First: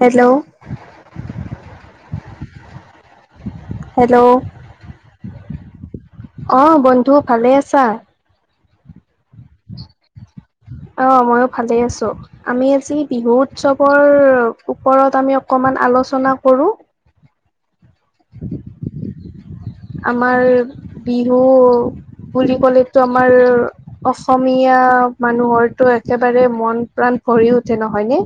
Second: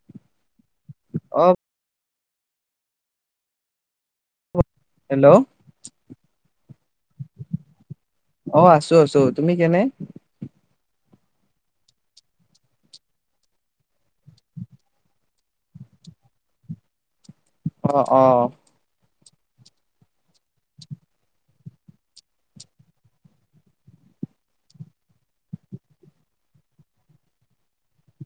Hello. অ hello, hello আহ বন্ধু ভালে আছা? অ', আছোঁ, আছোঁ, তুমি কেনে? অ', ময়ো ভালে আছোঁ, আমি আজি বিহু উৎসৱৰ ওপৰত আমি অকমান আলোচনা কৰোঁ। অ', অ', [inaudible] আমাৰ বিহু বুলি ক'লেটো, আমাৰ অসমীয়া মানুহৰটো একেবাৰে মন প্ৰাণ ভৰি উঠে নহয় নে!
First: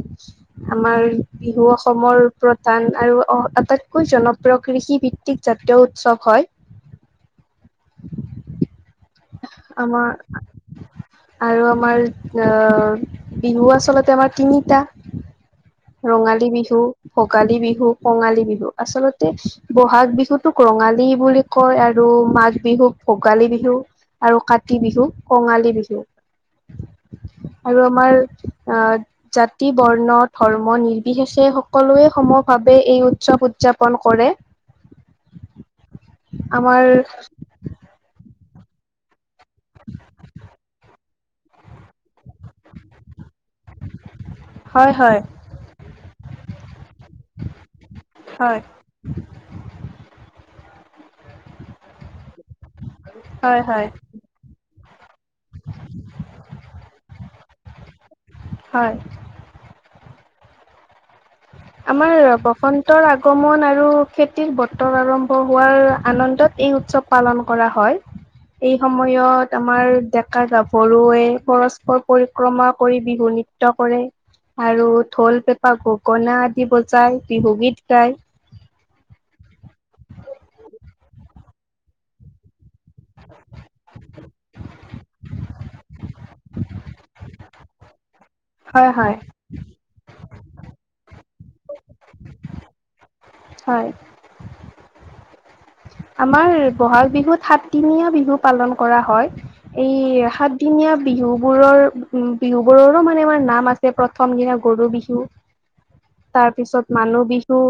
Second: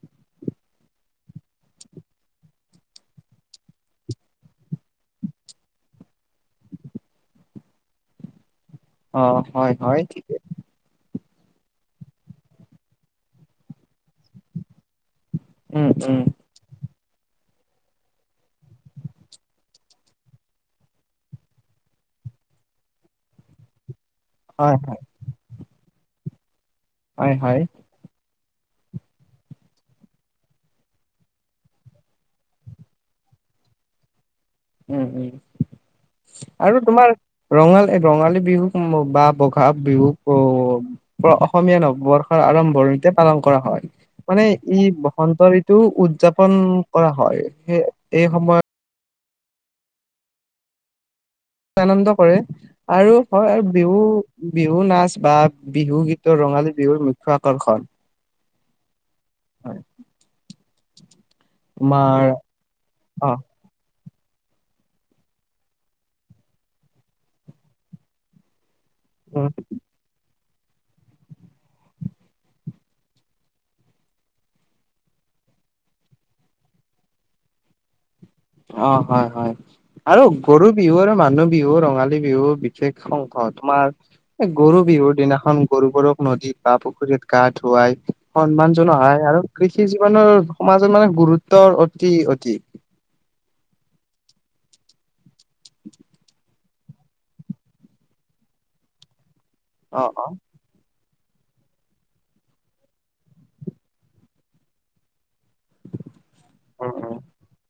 আমাৰ বিহু অসমৰ প্ৰধান আৰু অ আটাইতকৈ জনপ্ৰিয় কৃষিভিত্তিক জাতীয় উৎসৱ হয়। অ, হয়, হয়, আমাৰ ঠিকে। আৰু আমাৰ, বিহু আচলতে আমাৰ তিনিটা। উম উম ৰঙালী বিহু, ভ ভোগালী বিহু, কঙালী বিহু। আচলতে বহাগ বিহুটোক ৰঙালী বুলি কয় আৰু মাঘ বি বিহুক ভোগালী বিহু, আৰু হয় কাতি বিহুক কঙালী বিহু হয় হয় আৰু আমাৰ আহ, জাতি বৰ্ণ, ধৰ্ম নিৰ্বিশেষে সকলোৱে সমভাৱে এই উৎসৱ উদযা্পন কৰে। উম, উম, আৰু আমাৰ তোমাৰ ৰঙালী, ৰঙালী বিহুক বা বহাগ বিহুক অসমীয়া বৰ্ষৰ আৰম্ভণিতে পালন কৰা হয়। মানে ই হয় হয় বসন্ত ঋতু উদযাপন কৰা হয় স এই হয় সময়ত [inaudible] আনন্দ কৰে আৰু হয় আৰু বিহু বিহু নাচ বা বিহু গীতৰ ৰঙালী বিহুৰ মুখ্য আকৰ্ষণ। হয়। হয়। আমাৰ তোমাৰ বসন্তৰ অ আগমন আৰু খেতিৰ বতৰ আৰম্ভ হোৱাৰ আনন্দত এই উৎসৱ পালন কৰা হয়। এই সময়ত আমাৰ দে কা গাভৰুৱে পৰস্পৰ পৰিক্ৰমা কৰি বিহু নৃত্য কৰে। আৰু ঢোল, পেঁপা, গগনা আদি বজাই বিহুগীত গায়। অ', হয় - হয়, আৰু গৰু বিহু আৰু মানুহ বিহু ৰঙালী বিহু সেই খন ক' তোমাৰ এই গৰু বিহুৰ দিনাখন গৰু গৰুক নদীত বাঁ পুখুৰীত গা ধুৱাই সন্মান জনোৱা হয় আৰু কৃষি জীৱনৰ সমাজত মানে গুৰুত্বৰ অতি অধিক হয় আমাৰ বহাগ বিহুত সাতদিনীয়া বিহু পালন কৰা হয়। এই অ অ সাতদিনীয়া বিহু বোৰৰ উম, বিহু বোৰৰো মানে আমাৰ নাম আছে প্ৰথম দিনা গৰু বিহু। তাৰ পিছত উম মানুহ বিহু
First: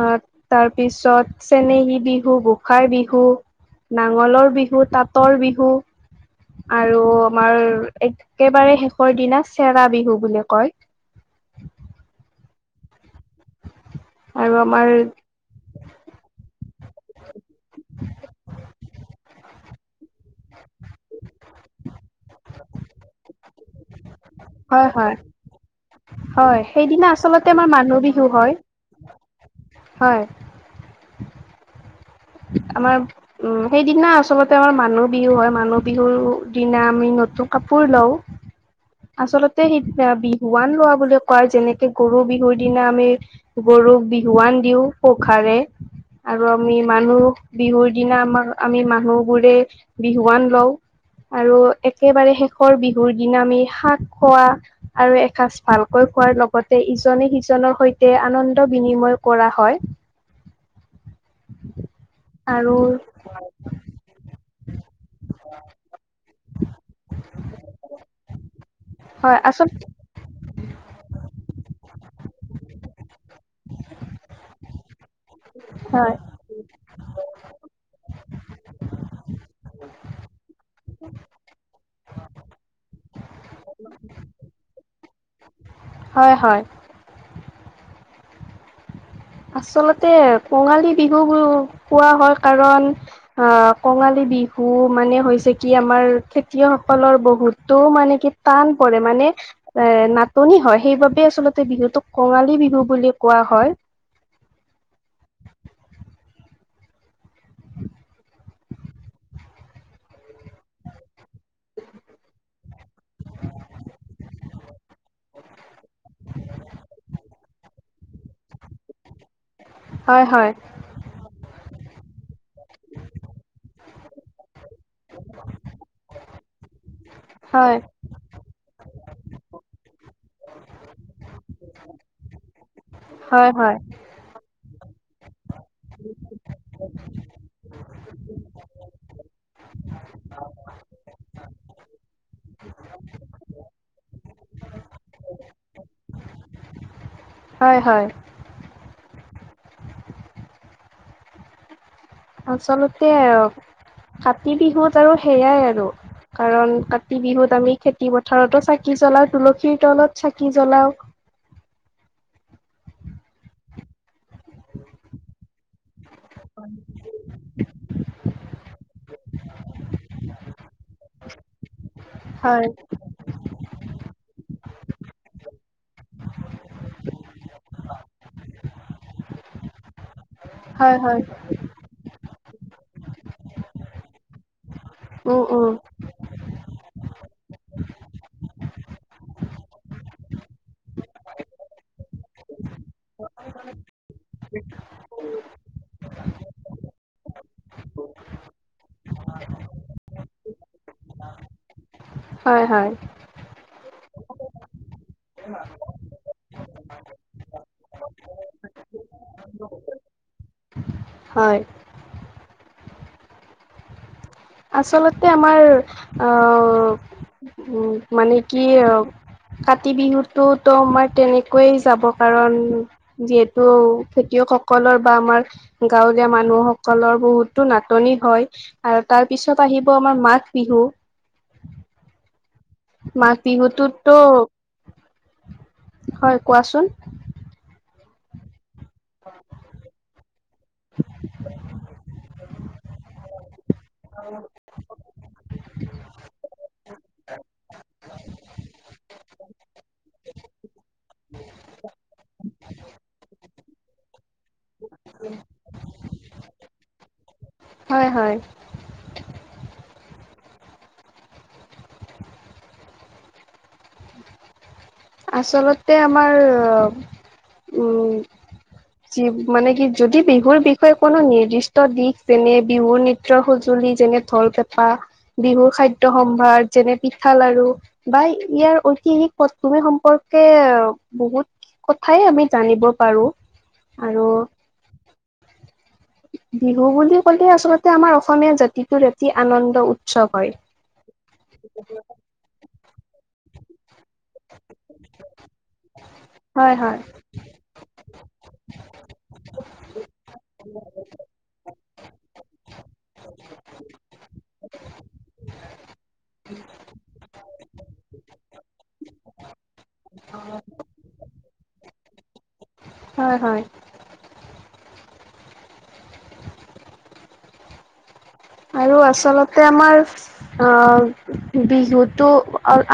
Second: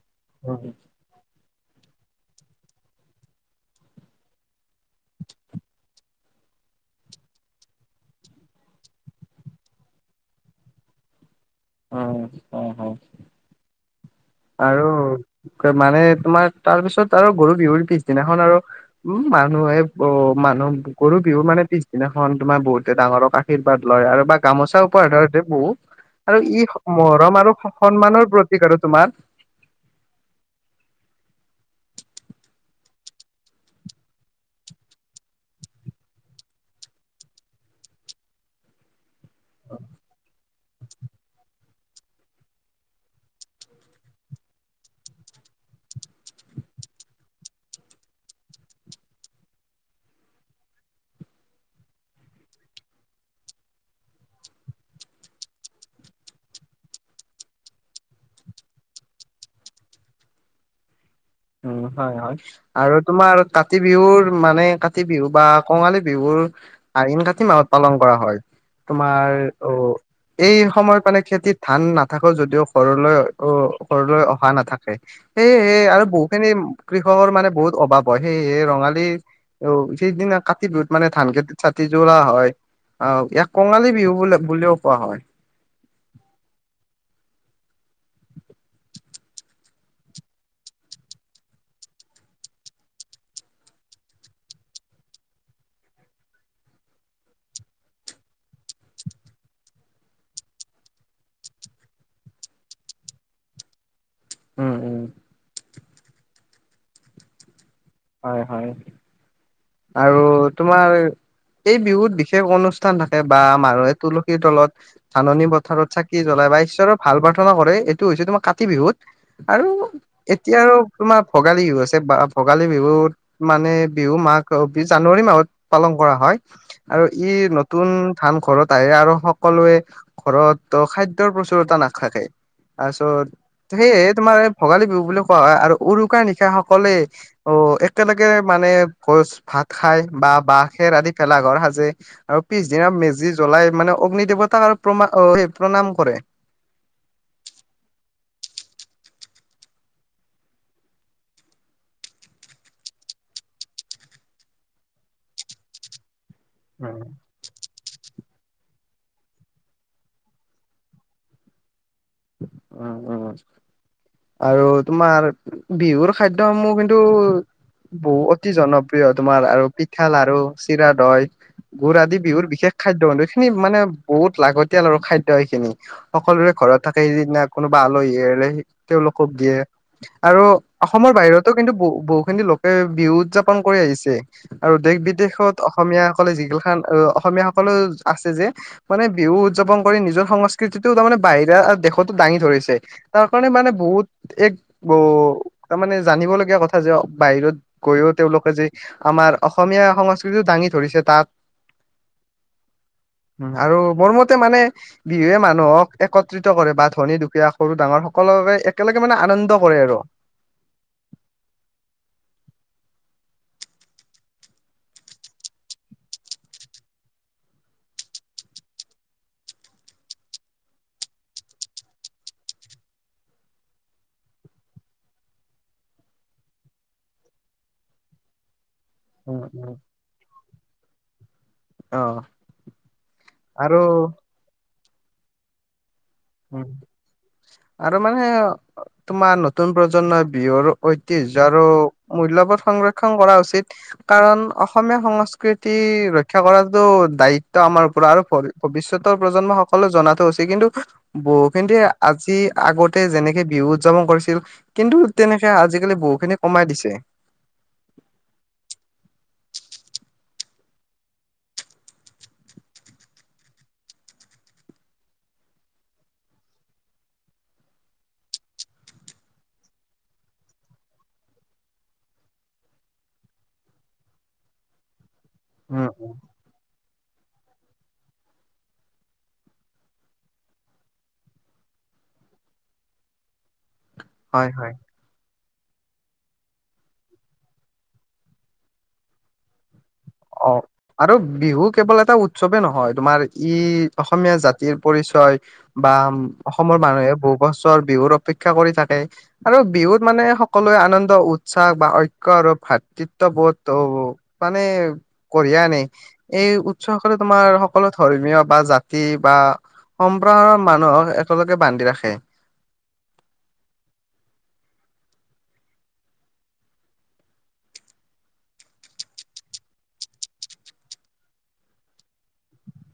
অ', উম তাৰ পিছত চেনেহী বিহু, গোসাঁই বিহ, নাঙলৰ বিহু, তাঁতৰ বিহু আৰু আমাৰ একেবাৰে শেষৰ দিনা চেৰা বিহু বুলি কয় অ', অ', হ, আৰু মানে তোমাৰ তাৰ পিছত আৰু গৰু বিহুৰ পিছদিনাখন আৰু উম মানুহে অ মানুহ গৰু বিহু মানে পিছদিনাখন তোমাৰ বহুতে ডাঙৰক আশীৰ্বাদ লয় আৰু বাকী গামোচা হয় [unintelligible] হয় দিয়ে বহু আৰু হয় ই সেইদিনা মৰম আৰু আচলতে আমাৰ মানুহ সন্মানৰ বিহু হয়, প্ৰতীক আৰু তোমাৰ। হয়। আমাৰ উম, সেইদিনা আচলতে আমাৰ মানুহ বিহু হয়। মানুহ বিহুৰ দিনা আমি নতুন কাপোৰ লওঁ। আচলতে সেই বিহুৱান লোৱা বুলি কোৱা যেনে গৰু বিহুৰ দিনা আমি গৰুক বিহুৱান দিও পঘাৰে। আৰু আমি মানুহ বিহুৰ দিনা আমাক আমি মানুহবোৰে বিহুৱান লওঁ। আৰু একেবাৰে শেষৰ বিহুৰ দিনা আমি শাক খোৱা আৰু এসাঁজ ভালকৈ খোৱাৰ লগতে ইজনে সিজনৰ সৈতে আনন্দ বিনিময় কৰা হয় উম, হয় - হয় আৰু তোমাৰ কাতি বিহুৰ মানে কাতি বিহু বা কঙালী বিহুৰ আইন কাঠি মাহত পালন কৰা হয়, তোমাৰ হয় আচল অ', এই সময় মানে খেতিত ধান নাথাকো যদিও সৰলৈ অ, সৰলৈ অহা নাথাকে সে সেই আৰু হয় খিনি কৃষকৰ মানে বহুত অভাৱ হয় সেইয়ে ৰঙালী সিদিনা কাতি বিহুত মানে ধান য়াতে ছাতি যোৰা হয় অ', ইয়াক কঙালী বিহু বোলে বুলিও কোৱা হয়। হয় - হয়, আচলতে কঙালী বিহু কোৱা হয় কাৰণ অ', কঙালী বিহু মানে হৈছে, কি আমাৰ খেতিয়কসকলৰ বহুতো মানে টান পৰে মানে, এ নাটনি হয়। সেইবাবে আচলতে বিহুটোক কঙালী বিহু বুলি কোৱা হয়। উম্ উম্ হয় হয় আৰু তোমাৰ এই বিহুত বিশেষ অনুষ্ঠান থাকে। বা মানুহে তুলসীৰ তলত ধাননি পথাৰত চাকি জ্বলাই। বা ঈশ্বৰক ভাল প্ৰাৰ্থনা কৰে। এইটো হৈছে তোমাৰ কাতি বিহুত। আৰু হয় হয় এতিয়া আৰু তোমাৰ ভোগালীও আছে বা ভোগালী বিহুত মানে বিহু মাঘ জানুৱাৰী মাহত পালন কৰা হয় আৰু ই হয় নতুন ধান ঘৰত আহ আৰু সক সকলোৱে ঘৰততো খাদ্যৰ প্ৰচুৰতা নাথাকে। তাৰপিছত হয় হয় সেয়ে তোমাৰ ভোগালী বিহু বুলি কোৱা হয় আৰু উৰুকাৰ নিশা সকলে একেলগে মানে ভোজ ভাত খাই বা বাঁহ খেৰ আদি ভেলা ঘৰ সাজে আৰু পি পিছদিনা মেজি জ্বলাই মানে অগ্নি দেৱতাক আৰু প্ৰমা প্ৰণাম কৰে। হয় হয়। আচলতে অক কাতি বিহুত আৰু সেইয়াই আৰু কাৰণ কাতি বিহুত আমি খেতি পথাৰতো চাক চাকি জ্বলাওঁ। তুলসীৰ তলত চাকি জ্বলাওঁ। উ্ উ্ আৰু তোমাৰ বিহুৰ খাদ্য সমূহ কিন্তু বহু অতি জনপ্ৰিয়, তোমাৰ আৰু পিঠা, লাৰু, চিৰা-দৈ। গু়ৰ আদি বিহুৰ হয় বিশেষ খাদ্য [unintelligible] এইেইখিনি মানে বহুত লাগ তেলৰ খাদ্য এখিনি সকলোৰে ঘৰত থাকে সেইদিনা কোনোবা আলহী আহিলে তেওঁলোকক দিয়ে আৰু হয় অসমৰ হয় বাহিৰতো কিন্তু বহু বহুখিনি লোক- বিহু উদযাপন কৰি আহিছে। আৰু দেশ উম বিদেশত উম অসমীয়াসকলে যিগিলাখান আহ অসমীয়াসকলেও আছে যে মানে বিহু উদযাপন কৰি নিজৰ সংস্কৃতিটো তাৰমানে বাহিৰা দেশতো দাঙি ধৰিছে তাৰ কাৰণে মানে বহুত এক অ, তাৰমানে জানিবলগীয়া কথা যে বাহিৰত গৈও তেওঁলোকে যে আমাৰ অসমীয়া সংস্কৃতি দাঙি ধৰিছে তাত [inaudible] হয় - হয় আৰু মোৰ মতে মানে বিহুৱে মানুহক একত্ৰিত [unintelligible] কৰে বা ধনী দুখীয়া সৰু ডাঙৰ সকলোৱে একেলগে মানে আনন্দ কৰে আৰু। হয়। আচলতে আমাৰ, আহ উ মানে কি কাতি বিহুতোতো আমাৰ তেনেকয়ে যাব কাৰণ যিহেতু খেতিয় সকলৰ বা আমাৰ গাঁৱলীয়া মানুহসকলৰ বহুতো নাটনি হয়। তাৰ উম পিছত উম। আহিব আমাৰ মাঘ বিহু অ'। আৰু মাঘবিহুতোটো হয় কোৱাচোন। ত মানে তোমাৰ নতুন প্ৰজন্মই বিহুৰ ঐতিহ্য আৰু মূল্যবোধ সংৰক্ষন কৰা উচিত। কাৰণ অসমীয়া সংস্কৃতি ৰক্ষা কৰাটো দায়িত্ব আমাৰ ওপৰত আৰু বিশ্বতৰ প্ৰজন্ম সকলোৱো জনাতো কিন্তু বহুখিনিয়ে আজি আগতে যেনেকে বিহু উদযাপন কৰিছিল কিন্তু তেনেকে আজিকালি বহুখিনি কমাই দিছে। হয় হয়। আচলতে আমাৰ উম। মানে কি যদি বিহুৰ বিষয়ে কোনো নিৰ্দিষ্ট দিশ যেনে বিহুৰ নৃত্য সুজ যেনে ধল পেঁপা বিহুৰ উম খাদ্য উম। সম্ভাৰ যেনে পিঠা লাাৰু বা ইয়াৰ ঐতিহাসিক পটভূমি সম সম্পৰ্কে বহুত কথাই আমি জানিব পাৰো। আৰু হয় হয়। বিহু বুলি ক'লে আচলতে আমাৰ অসমীয়া জাতিটোৰ এটি আনন্দ উ অ', আৰু বিহু কেৱল এটা উৎসৱে নহয় তোমাৰ ই অসমীয়া জাতিৰ পৰিচয় বা হয় অসমৰ হয় মানুহে বহু বছৰ বিহুৰ অপেক্ষা কৰি থাকে আৰু বিহুত মানে সকলোৱে আনন্দ উৎসাহ বা ঐক্য আৰু ভাতৃত্ববোধ মানে কঢ়িয়াই আনে এই উৎসকলে তোমাৰ সকলো ধৰ্মীয় বা জাতি বা সম্প্ৰসাৰণ মানুহক একেলগে বান্ধি ৰাখে। হয় হয়। আৰু আচলতে আমাৰ অ', বিহুতটো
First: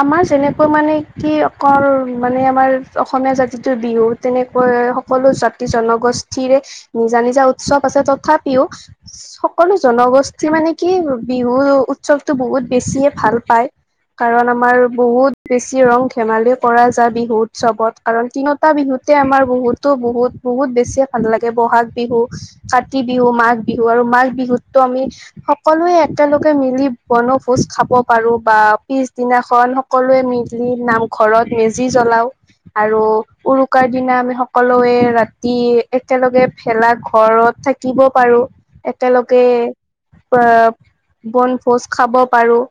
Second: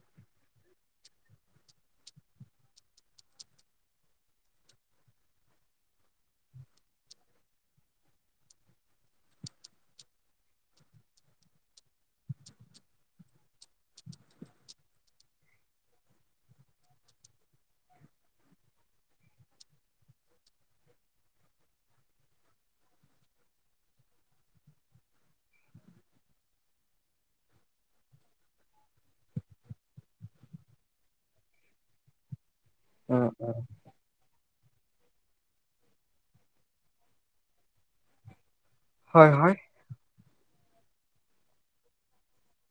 আমাৰ যেনে তেনেকৈ মানে কি অকল মানে আমাৰ অসমীয়া জাতিটোৰ বিহু তেনেকৈ সকলো জা জনগোষ্ঠিৰে নিজা নিজা উৎসৱ আছে, তথাপিও সকলো জনগোষ্ঠী মানে কি বিহু উৎসৱতটো বহুত বেছিয়ে ভাল পায়। কাৰণ আমাৰ বহুত বেছি ৰং ধেমালি কৰা যায় বিহু উৎসৱত কাৰণ তিনিটা বিহুত আমাৰ বহুতো বহুত বহুত বেছিয়ে ভাল লাগে ব'হাগ বিহু কাতি বিহু মাঘ বিহু আৰু মাঘ বিহুতটো আমি সকলোৱে একেলগে মিলি বনভোজ খাব পাৰো বা পিছদিনাখন সকলোৱে নাম ঘৰত মেজি জ্বলাওঁ, আৰু উম উম উৰুকাৰ দিনা আমি সকলয়ে ৰাতি একেলগে ভেলাঘৰত থাকিব পাৰো হয় একেলগে হয় আ, বনভোজ খাব পাৰোঁ।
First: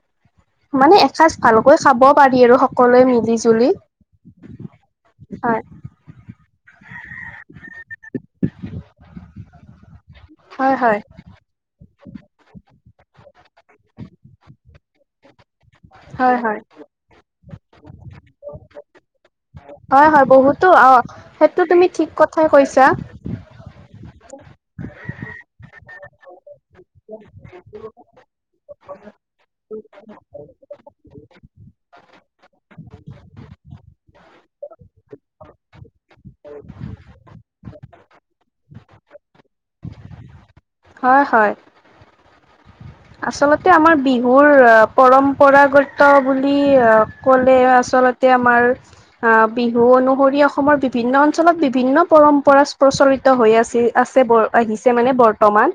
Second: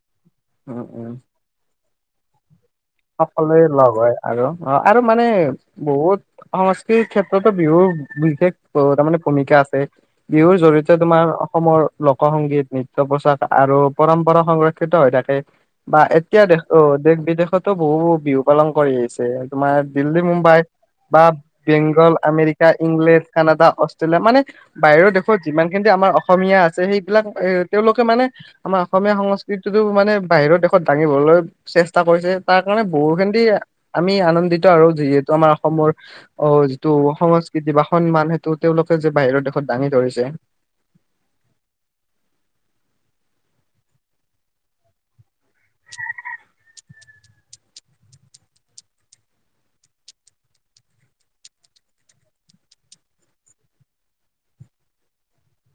উম মানে উম এসাঁজ ভালকৈ খাব পাৰি আৰু সকলোৱে মিলি সকলোৱে জুলি লগ হয় আৰু অ', আৰু মানে, হয় বহুত সংস্কৃতিক ক্ষেত্ৰটো বিহু বিশেষ তাৰ মানে ভূমিকা আছে। বিহুৰ হয় জৰিয়তে হয় তোমাৰ অসমৰ লোক সংগীত নৃত্য পোচাক আৰু পৰম্পৰা সংৰক্ষিত হৈ থাকে। বা হয় এতিয়া হয় দেশ অ', দেশ বিদেশতো বহু বিহু পালন কৰি আহিছে। তোমাৰ হয় দিল্লী, হয় মুম্বাই বহুতো অ বা সেইটো তুমি ঠিক বেংগল, কথাই আমেৰিকা, কৈছা ইংলেণ্ড, কানাডা, অষ্টে লিয়া মানে বাহিৰৰ দেশত যিমানখিনি আমাৰ অসমীয়া আছে। সেইবিলাক এ তেওঁলোকে মানে আমাৰ অসম অসমীয়া সংস্কৃতিটো মানে বাহিৰৰ দেশত দাঙিবলৈ চেষ্টা কৰিছে। তাৰ কাৰণে বহু খিনি আমি আনন্দিত আৰু যিহেতু আমাৰ অসমৰ অ', যিটো সংস্কৃ তি বা সন্মান সেইটো তেওঁলোকে যে বাহিৰৰ দেশত দাঙি ধৰিছে। হয়', হয়'। আচলতে আমাৰ বিহুৰ পৰম্পৰাগত বুলি ক'লে আচল তে আমাৰ বিহু অনুসৰি অসমৰ বিভিন্ন অঞ্চলত বিভিন্ন পৰম্পৰা ইচ প্ৰচলিত হৈ আছিল আছে আহিছে মানে বৰ্তমান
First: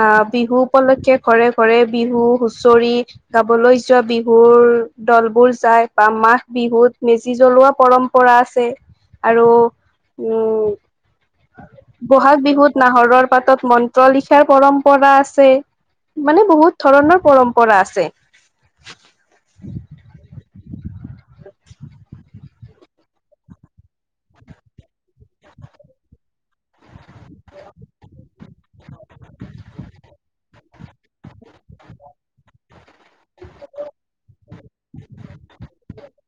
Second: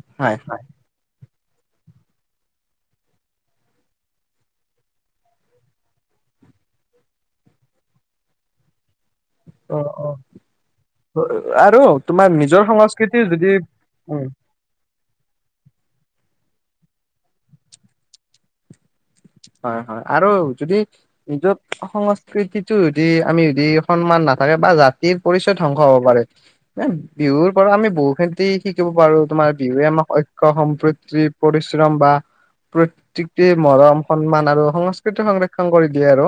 আহ হয় বিহু হয়। উপলক্ষে ঘৰে ঘৰে বিহু হুচৰি গাবলৈ যোৱা বিহুৰ দল বোৰ যায় বা মাঘ বিহুত মেজি জ্বলোৱা পৰম্পৰা আছে। আৰু অ অ উম' আৰু তোমাৰ বহাগ নিজৰ বিহুত সংস্কৃতিৰ নাহৰৰ যদি পাতত মন্ত্ৰ উম লিখাৰ পৰম্পৰা আছে। মানে বহুত ধৰণৰ পৰম্পৰা আছে। হয়', হয়', আৰু যদি নিজৰ সংস্কৃতিটো যদি আমি যদি সন্মান নাই থাকে বা জাতিৰ পৰিচয় ধ্বংস হ'ব পাৰে। বিহুৰ পৰা আমি বহু খিনতি শিকিব পাৰো। তোমাৰ বিহুৱে আমাক ঐক্য, সম্প্ৰীতি, পৰিশ্ৰম বা প্ৰত্যেকে মৰম সন্মান আৰু সংস্কৃতি সংৰক্ষণ কৰি দিয়ে আৰু,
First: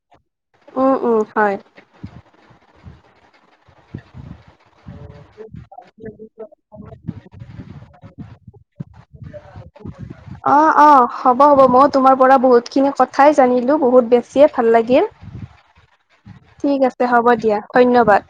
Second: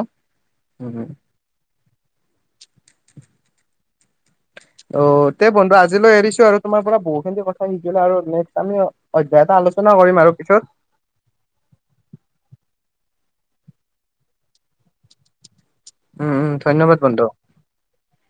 উম, উম, হয়। [inaudible] [inaudible] অ তে বন্ধু আজিলৈ এৰিছো আৰু তোমাৰ পৰা বহুতখিনি কথা শিকিলোঁ আৰু নেক্স আমি অধ্যয়নৰ আলোচনা না কৰিম আৰু অ', পিছত অ হ'ব হ'ব ময়ো তোমাৰ পৰা বহুত খিনি কথাই জানিলোঁ বহুত বেছিয়ে ভাল লাগিল। উম, উম ঠিক ধন্যবাদ আছে বন্ধু। হ'ব দিয়া। ধন্যবাদ।